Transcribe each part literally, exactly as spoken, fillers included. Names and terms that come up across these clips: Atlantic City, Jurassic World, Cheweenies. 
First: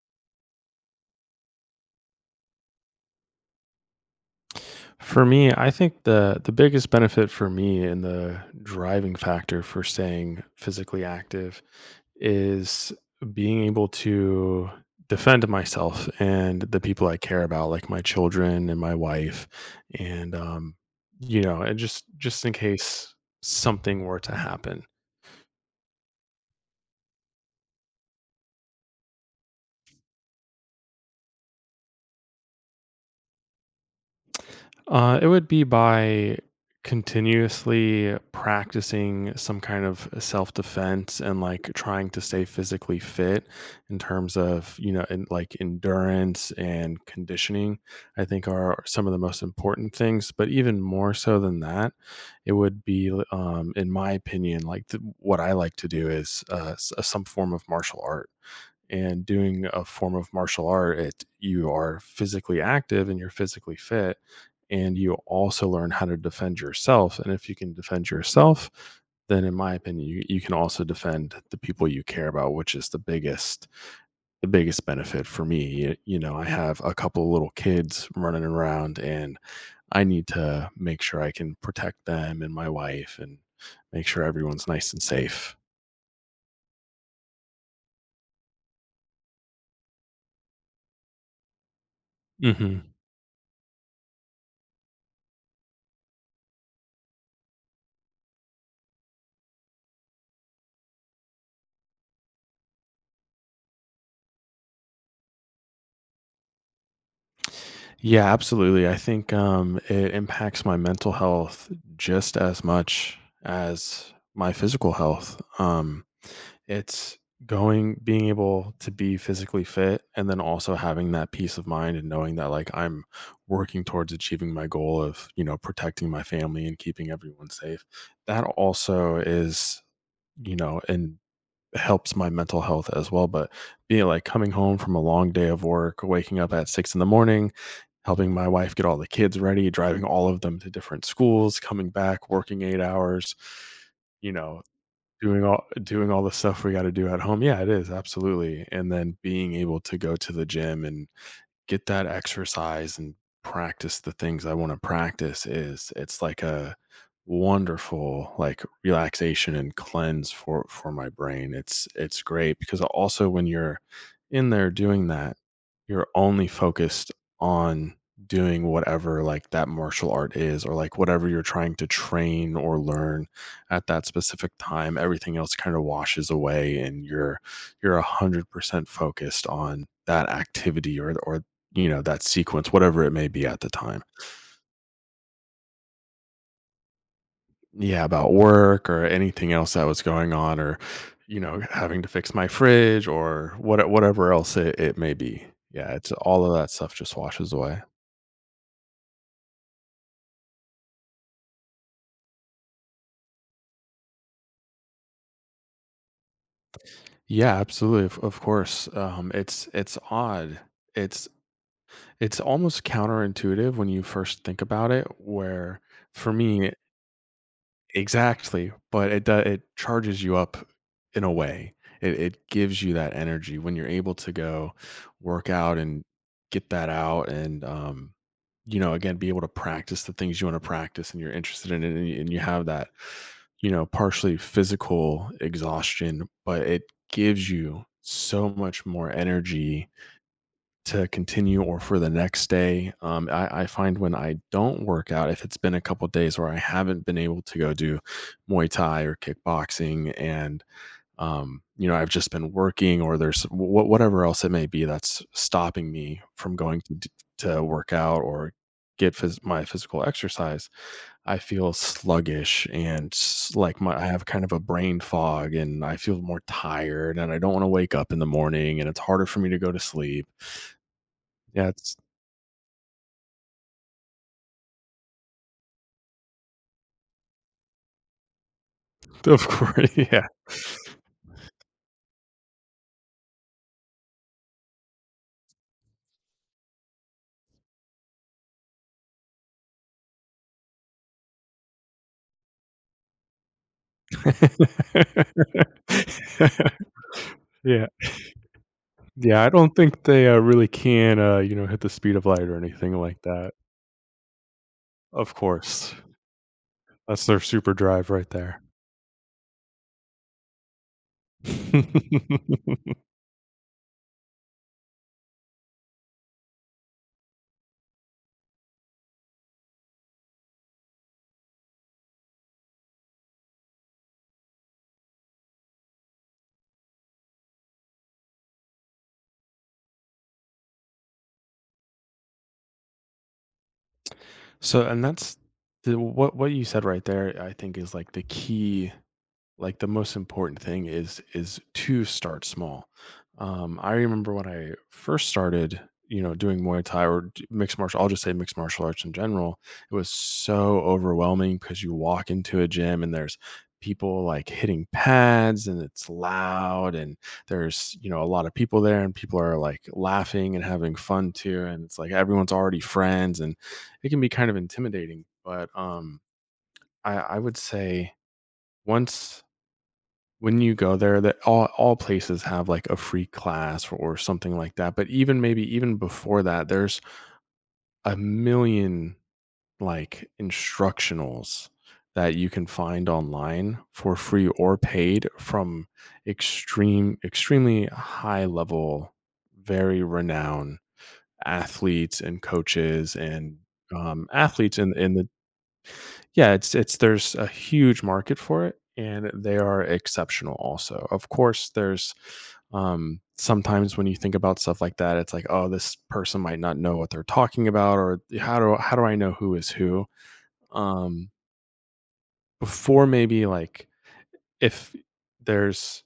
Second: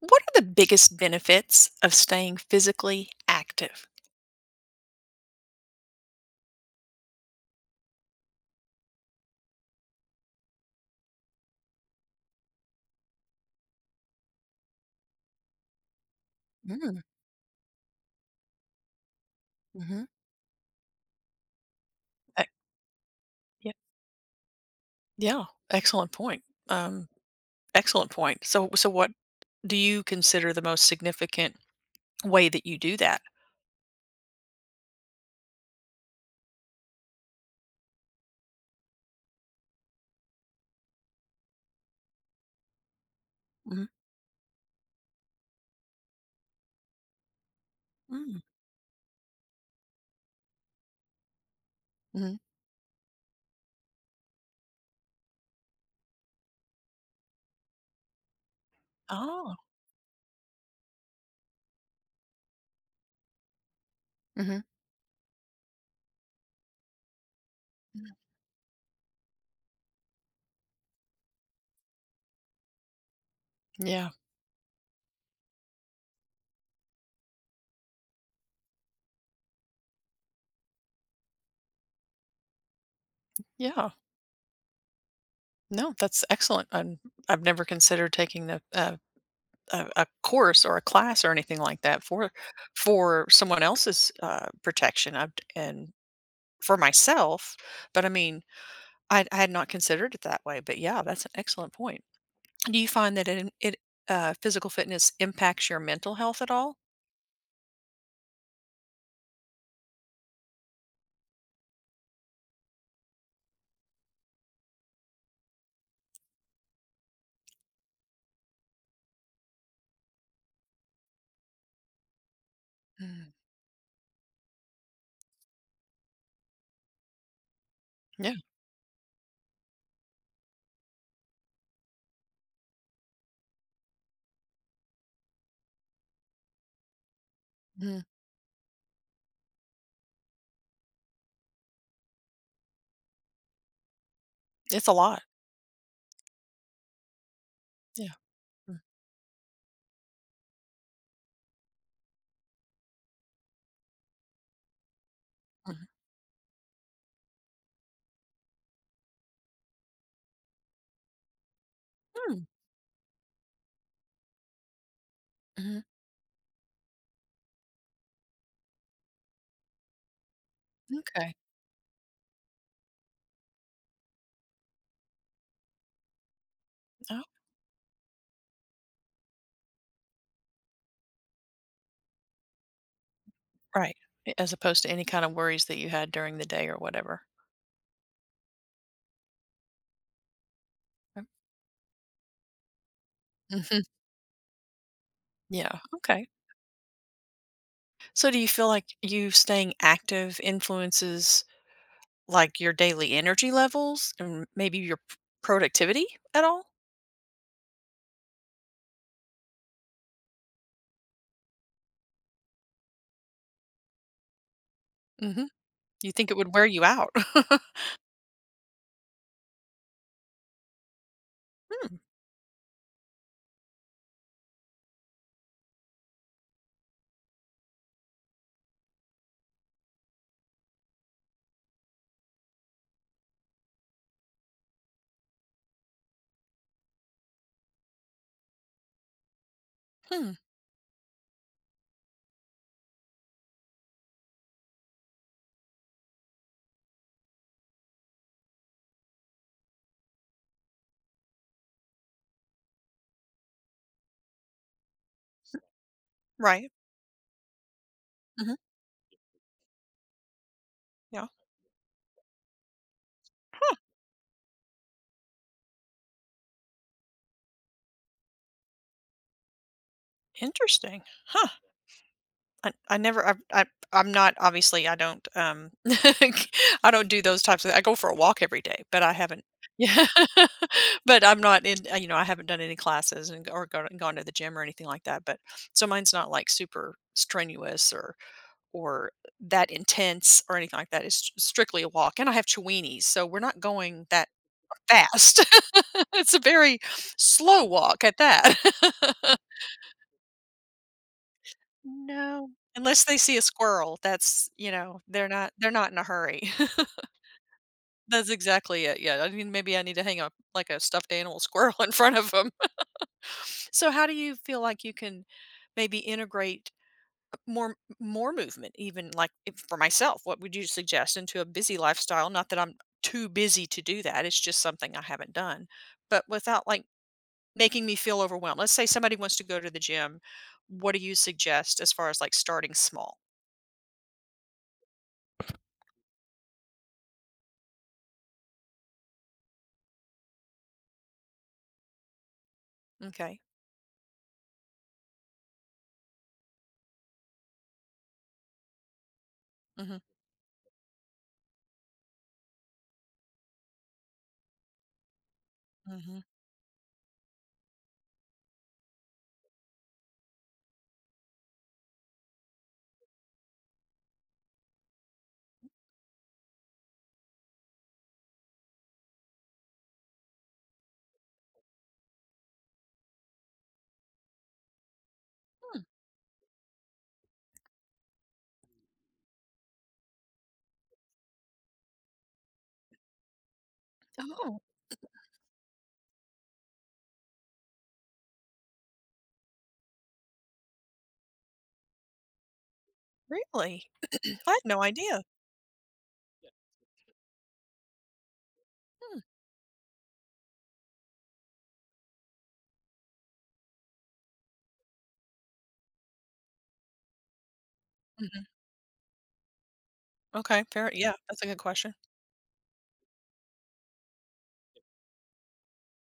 What are the biggest benefits of staying physically active? For me, I think the the biggest benefit for me and the driving factor for staying physically active is being able to defend myself and the Mm, people I care about, like my children and my wife, mhm. and um, you know, and just just Uh, in case yeah, something were to happen. yeah, excellent point. Um, Excellent point. So, so what do you consider the most significant way that you do that? Uh, it would be by continuously practicing some kind of self defense and like trying to stay physically fit Mhm, in terms of, you know, in, like endurance and conditioning, I mm, think are some of the most important things. But even more so than that, mhm, it would be, um, in my opinion, like th- what I like to do is uh, s- some form of martial art. And oh, doing a form of martial art, it you are physically active and you're physically fit, mhm, and you also learn how to defend yourself. And if you can defend mm, yourself, then in my opinion, you, you can also defend the people you care about, which is the biggest yeah, the biggest benefit for me. You, you know, I have a couple of little kids running around, and I need to make sure I can protect them and my wife, and yeah. make sure everyone's nice and safe. No, that's excellent. I'm, I've never considered taking the, uh, a, a course or a class or anything like that for Hmm. for someone else's uh, protection I've, and for myself. But I mean, I I had not considered it that way, but yeah, that's an excellent point. Do you find that it it uh, physical fitness impacts your mental health at all? Yeah, absolutely. I think um, it impacts my mental health just as much as my physical health. Um, it's going, being able to be physically fit, and then also having that peace of mind and knowing that like I'm Mm, working towards achieving my goal of, you know, protecting my family and keeping everyone safe. yeah, That also is, you know, an helps my mental health as well. But being like coming home from a long day of work, waking up at six in the morning, mhm. helping my wife get all the kids ready, driving all of them to different schools, coming back, working eight hours, you know, It's a lot. doing all doing all the stuff we got to do at home. Yeah, it is Yeah. absolutely. Mm, And then being able to go to the gym and get that exercise and practice the things I want to practice mhm. is it's like a wonderful like relaxation and cleanse for for my brain. It's it's Mm, great because also when you're in there doing that, mhm. you're only focused on doing whatever like that martial art is or like whatever Okay. you're trying to train or learn at that specific time everything else kind of washes away and Oh, you're you're one hundred percent focused on that activity or or you know, that sequence, whatever it may be at the right. time. A- As opposed to any kind of worries that you had during the day or whatever. Yeah, about work or anything else that was going on or, Yep. you know, having to fix my fridge or Mhm. what whatever else it, it may be. Yeah. Yeah, it's Okay. all of that stuff just washes away. So, do you feel like you staying active influences like your daily energy levels and maybe your p- productivity at all? Yeah, absolutely. Of, of course. Um, it's it's odd. It's it's almost counterintuitive when you first think about it, Hmm. where You think for it would wear me you out? exactly, but it do it charges you up in a way. It it gives you that energy when you're able to go work out and get that out and, um, you know, again, be able to practice the things you wanna practice and you're interested in it and you and you have that, you know, partially physical exhaustion, but it gives you so much more energy Hmm. to continue or for the next day. Um, I, I find when I don't work out, if it's been a couple days where I haven't been able to go do Muay Thai or kickboxing, and um, you know I've just been working or there's wh- whatever else it may be that's stopping me from Right. going to d- to work out or Mhm. get phys- my physical exercise, Yeah. I feel sluggish and s- Huh. like my I have kind of a brain fog and I feel more tired and I don't want to wake up in the morning and it's harder for me to go to sleep. Interesting. Huh. Yeah, it's I, I never. I, I. I'm not. Obviously, I don't. Um. I don't do those types of. I go for a walk every day, but I haven't. of course, Yeah. yeah. but I'm not in. You know, I haven't done any classes and or gone, gone to the gym or anything like that. But so mine's not like super strenuous or or that intense or anything like that. It's strictly a walk, and I have Cheweenies, so we're not going that fast. It's a very slow Yeah, walk at that. yeah, I don't think they, uh, really can, uh, you know, hit the speed of light No. or anything Unless they like see a that. squirrel, that's you know, they're Of not they're not course. in a hurry. That's their super drive right That's there. exactly it, yeah, I mean, maybe I need to hang up, like, a stuffed animal squirrel in front of them. So how do you feel like you can maybe integrate more more movement even, like, if for myself, what would you suggest into a busy lifestyle? Not that I'm too busy to do that, it's just something I haven't done, but without, like, making me feel overwhelmed. Let's say somebody wants to go to the gym, what do you suggest as far as, like, starting small? So and that's the what what you said right there, I think, is, like, the key like the most important thing is is to start small. Okay. Um, I remember when I first started, you know, doing Muay Thai or d- mixed martial. I'll just say mixed martial arts in general. It Mhm. was so overwhelming because you walk into a gym and there's people like hitting pads and it's Mhm. loud and there's you know a lot of people there and people are like laughing and having fun too and it's like everyone's already friends and it can be kind of intimidating but um I I would say once when you go there that all, all places have like a free class or, or something like that but even maybe even before that there's a million like instructionals that you can find online for free Oh, or paid from extreme extremely high level very renowned athletes and coaches and really? um, I had athletes no in in idea. the yeah, it's it's there's a huge market for it, Hmm. and they are exceptional also. Of course, there's um sometimes when you think about stuff like that, it's like, oh, this person might not know what they're talking about, or Mhm. how do how do I know who is who? Okay, fair, yeah, Um that's a good question. before maybe like if there's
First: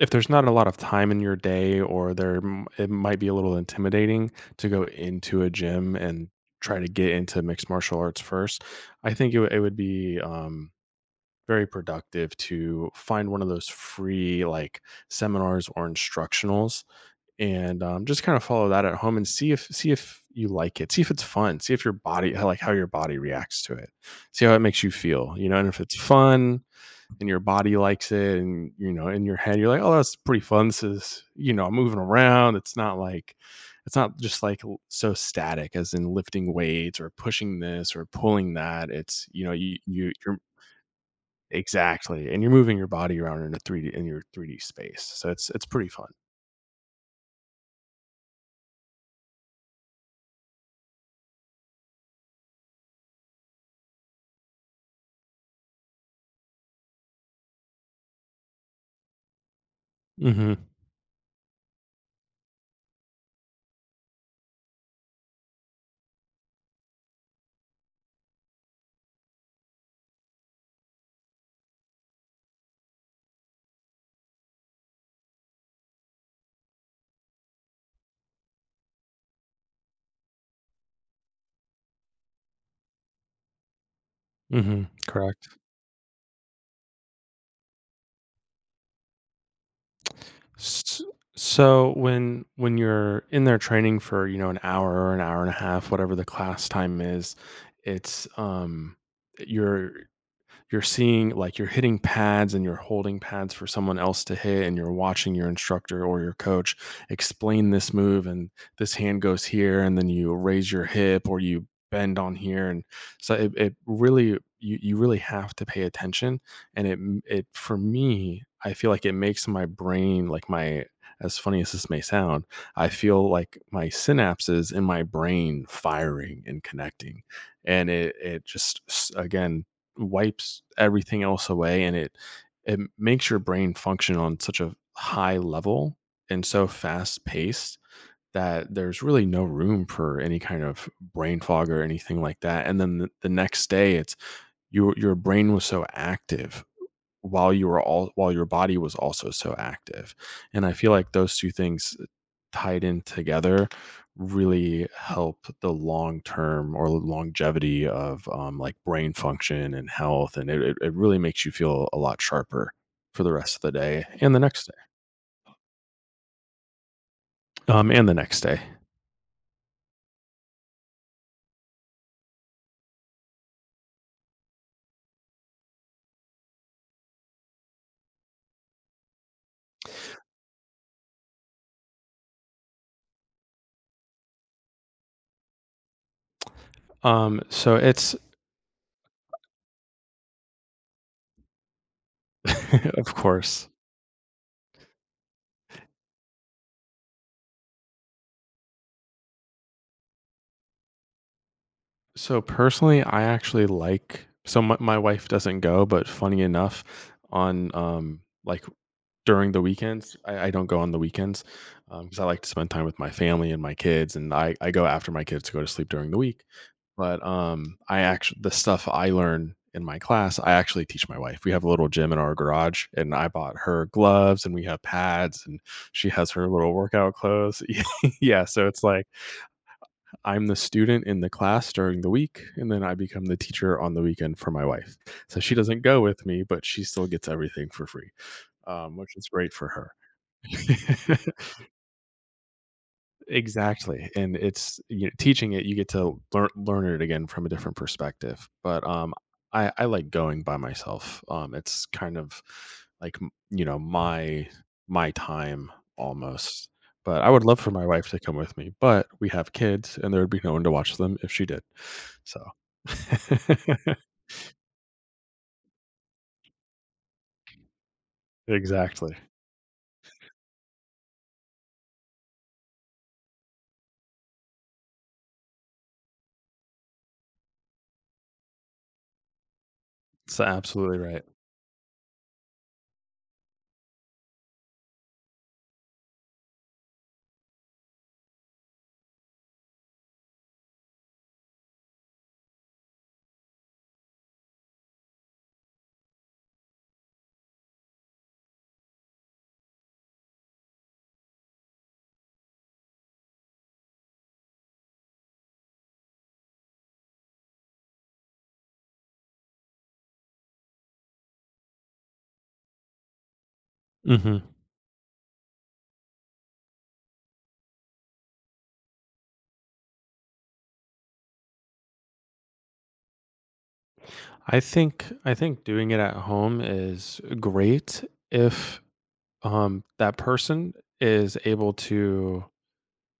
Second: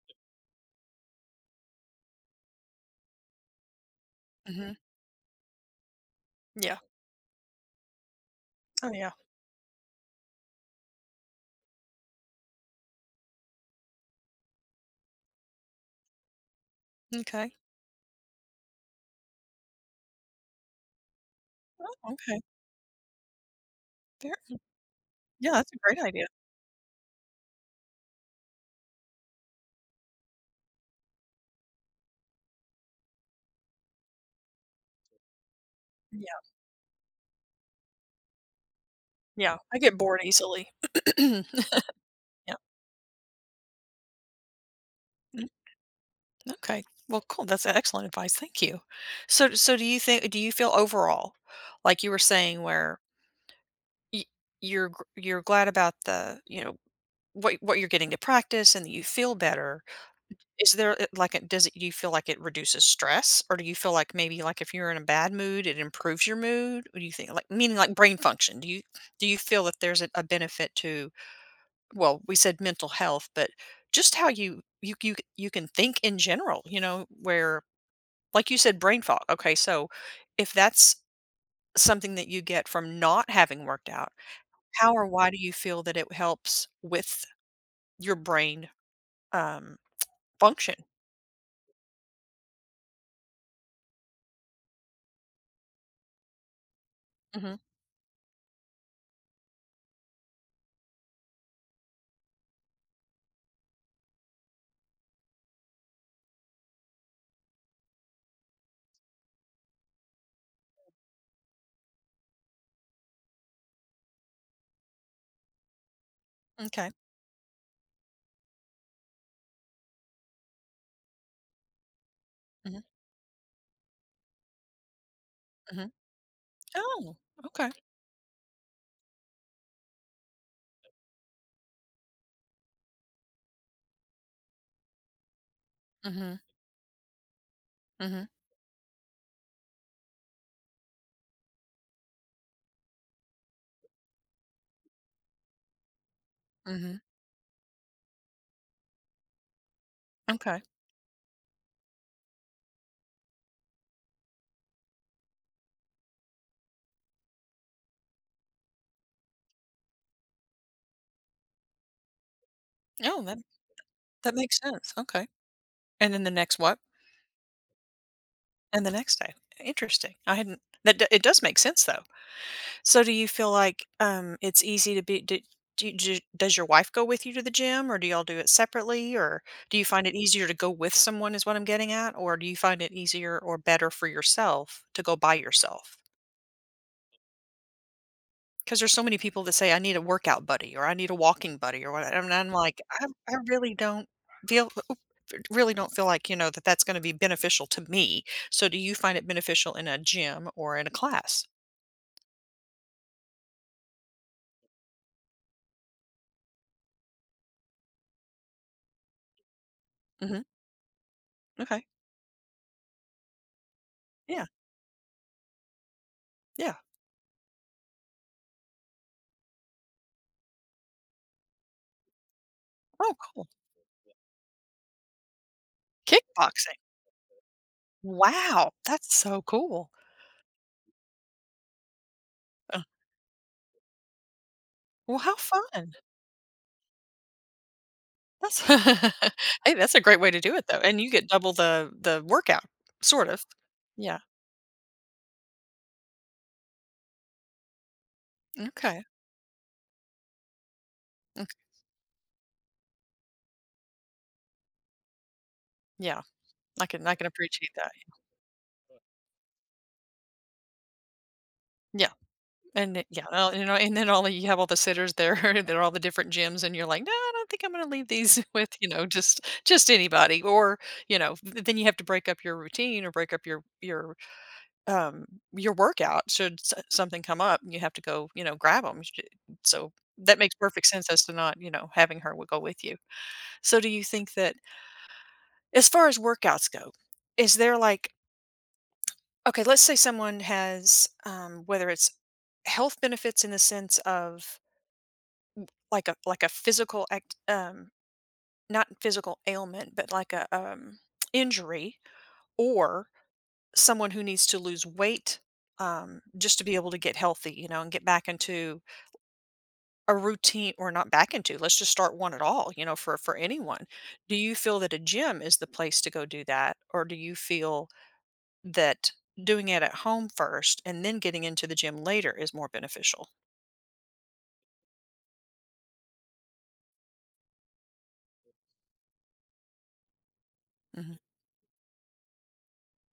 if there's not a lot of time in your day or there m- it might be a little intimidating to Mhm. go into a gym and try Yeah. to get into mixed martial arts first. Oh, yeah. I think it, would- it would be um very productive to find one of those free like seminars or instructionals Okay. and um, just kind of follow that at home and see if see if you like it see if it's fun see if your body Okay. how- like how your body reacts to it Fair, see how it makes you feel you yeah, know and that's a if it's great idea. fun and your body likes it and you know in your head you're like oh that's pretty fun this is you know I'm moving around it's not like it's not just like l- so static as in Yeah. lifting weights or pushing this or pulling that it's you know Yeah. you, I get you bored you're. easily. Exactly, and you're Yeah. moving your body around in a three D in your three D space, so Mm, it's it's pretty fun. okay. Well, cool. That's excellent advice. Thank you. So so do you think do you feel overall, like you were saying where y you're gr you're glad about the, you know, what what you're getting to practice and that you feel better. Mhm, Is there uh, like, it does it do you feel like it reduces stress, or do you feel like maybe, like, if you're in a bad mood, it improves your mood? What do you think? Like, meaning, like, brain function. Do you do you feel that there's a a benefit to well, we said mental health, but just how you you you you can think in general, you know, where like you said, brain fog. Okay, so if that's something that you get from not having worked out, mhm, how or why do correct. you feel that it helps with your brain, um, function? S so when when you're in there training for, you know, an hour or an hour and a half, whatever the class time is, Mhm. it's, um, you're you're seeing like you're hitting pads and you're holding pads for someone else to hit and you're watching your instructor or your coach explain this move and this hand goes here and then you raise your hip or you bend on here and so it, it really you, you really have to pay attention and M'kay. it it for me I feel like it makes my brain like my as funny as this may sound Mhm. I feel like my synapses in my brain Mhm. firing and Oh, connecting okay. and it it just again wipes everything else away and it it makes your brain function on such a high level Mhm, and so fast paced mhm, that there's really no room for any kind of brain fog or anything like that and then the, the next day it's your your brain was so active mhm. while you were all while your body was also so active. Okay. And I feel like those two things tied in together really help the long term or longevity of um, like brain function and health and it, it it really makes you feel a lot sharper Oh, for the that rest of the day and that the makes next sense. Okay. And then the next what? day um and the next day And the next day. Interesting. I hadn't that d- it does make sense though. So do you feel like um it's easy to be do, do, you- do, does your wife go with you to the gym or do y'all do it separately or do you find it easier to go with someone is what I'm getting at or do you find it easier or better for yourself to go by yourself? um so it's 'Cause there's so many people that say, "I need a workout buddy," or "I need a walking buddy," or what. And I'm like, "I of I course really don't feel really don't feel like, you know, that that's gonna be beneficial to me." So do you find it beneficial in a gym or in a class? so personally I actually like so my, my wife doesn't go but funny enough on um like during the weekends, Mhm, I I don't go on the weekends, okay. because I like to spend time with my family and my kids, and Yeah, I I go after my kids to go to sleep during the week, yeah. but, um, I actually the stuff I learn in my class, I actually teach my wife. We have a little gym in our garage, and Oh, I cool. bought her gloves, and we have pads, and she has her little Kickboxing. workout clothes. Yeah, so Wow, it's like, that's so cool. I'm the student in the class during the week, and Uh, then I become the teacher on the weekend for my wife. well, how So she doesn't fun. go with me, but she still gets everything for free, That's um, which is great for Hey, her. that's a great way to do it, though, and you get double the the workout, sort of. Exactly, Yeah, and it's you know, teaching it, you get to learn learn it again from a different perspective, but, okay. um, I I like going by myself, Mm, um, it's kind of like, m you know, my my time yeah, almost, I can I but can I would love for appreciate my that. wife to come with me, but we have kids, and there would be no one to watch them if she did, Yeah, so and it yeah, well, you know, and then all the, you have all the sitters there, there are all the different gyms, and you're like, "No, I don't think I'm gonna leave these with, you know, exactly. just just anybody," or, you know, th then you have to break up your routine or break up your your, um, your workout should s something come up, and you have to go, you know, grab them. So that It's makes perfect absolutely sense right. as to not, you know, having her would go with you. So do you think that as far as workouts go, is there like okay, let's say someone has, um, whether it's health benefits in the sense of like a like a physical act um not physical ailment but like a um injury or someone who needs to lose weight um just to be able to get healthy you know and get back into a routine or not back into let's just start one at all you know for for anyone, do Mhm. you feel that a gym is the place to go do that or do you feel that doing it at home first and then getting into the gym later is more beneficial? I think I think doing it at home is great if Um, that person Mm-hmm. is able to,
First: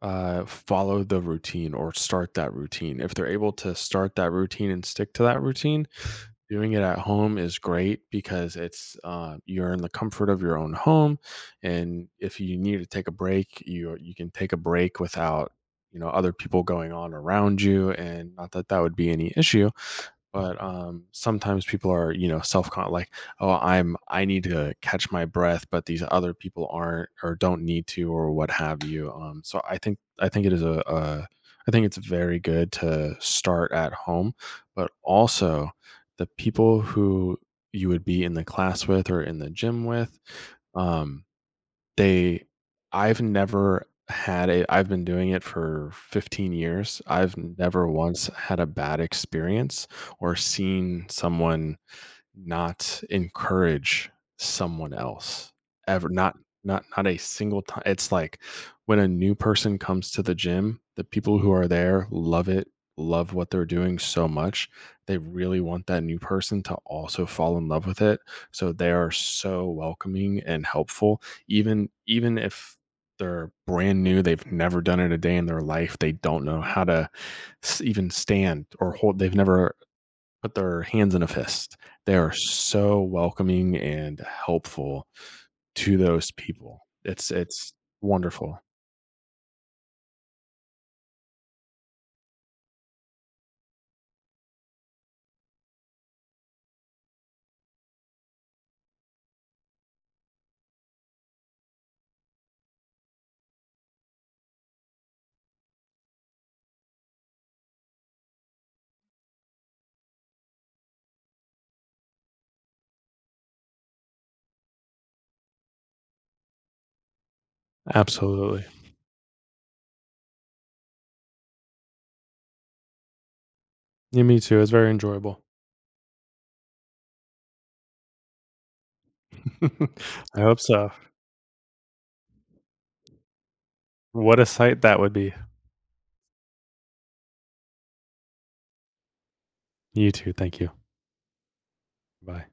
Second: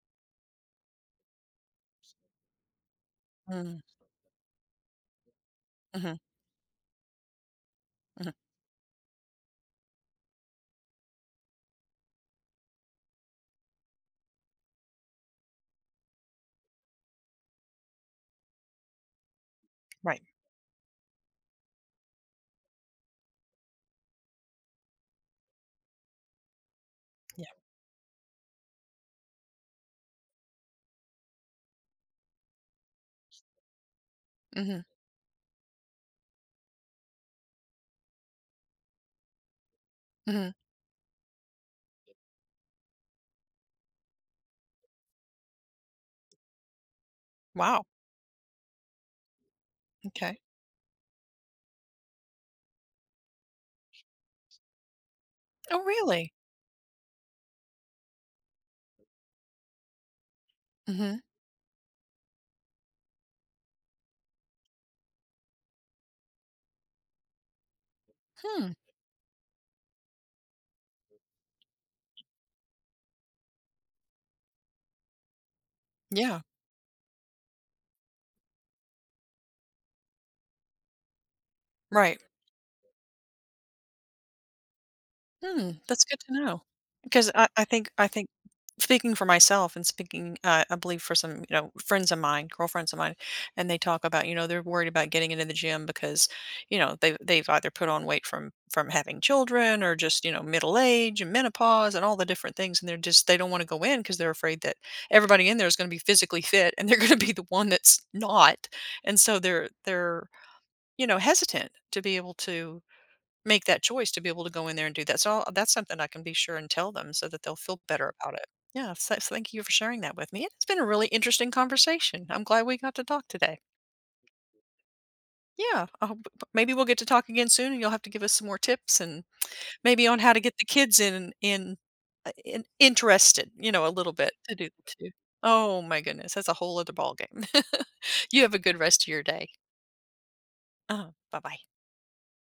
uh, follow the routine or start that routine. If they're able to start that routine and stick to that routine, Mm-hmm. doing it at home is great Hmm. because it's uh, you're in the comfort of your own home, and if you need to take a break, you you can take a break without you know other people going on around you, and not that that would be any issue. Right. But, um, sometimes people are, you know, self-con like, "Oh, I'm I need to catch my breath, but these other people aren't or Yeah. don't need to," or what have you. Um, so I think I think it is a a I think it's very good to start at home, Mm-hmm. but also the people who you would be in the class with or in the gym with, Hmm. um they I've never had a I've been doing it for fifteen years. I've Wow. never once had a bad experience or Okay. seen someone not encourage someone else Oh, ever really? not not not a single time it's like when a new person comes to the gym the Mhm. people who are there love it love what they're doing so much they really want that new person to also fall in love with it so Hmm. they are so welcoming and helpful even even if they're brand new they've never done it a day in their life they Yeah. don't know how to s- even stand or hold they've never put their hands in a fist. They Right. are so welcoming and helpful Hmm. to That's good those to know. people. It's Because I, I it's think I think wonderful. speaking for myself and speaking, uh, I believe for some you know friends of mine, girlfriends of mine, and they talk about you know they're worried about getting into the gym because you know they they've either put on weight from from having children or just you know middle age and menopause and all the different things, and they're just they don't want to go in because they're afraid that everybody in there is going to be physically fit and they're going to be the one that's not, and so they're they're you know, hesitant to be able to make that choice to be able to go in there and do that. So I'll, that's something I can be sure and tell them so that they'll feel better about it. Absolutely. Yeah. So, so thank you for sharing that with me. It's been a really interesting conversation. I'm glad we got to talk today. Yeah, me too. It's very enjoyable. Yeah. I hope- maybe we'll get to talk again soon and you'll have to give us some more tips and maybe on how to I get hope the so. kids in, in, uh, in interested, you know, a little bit What a to do sight that that too. would be. Oh my goodness. That's a whole other ball game. You have a good rest of your day. You too. Thank you. Uh, Bye bye. Bye.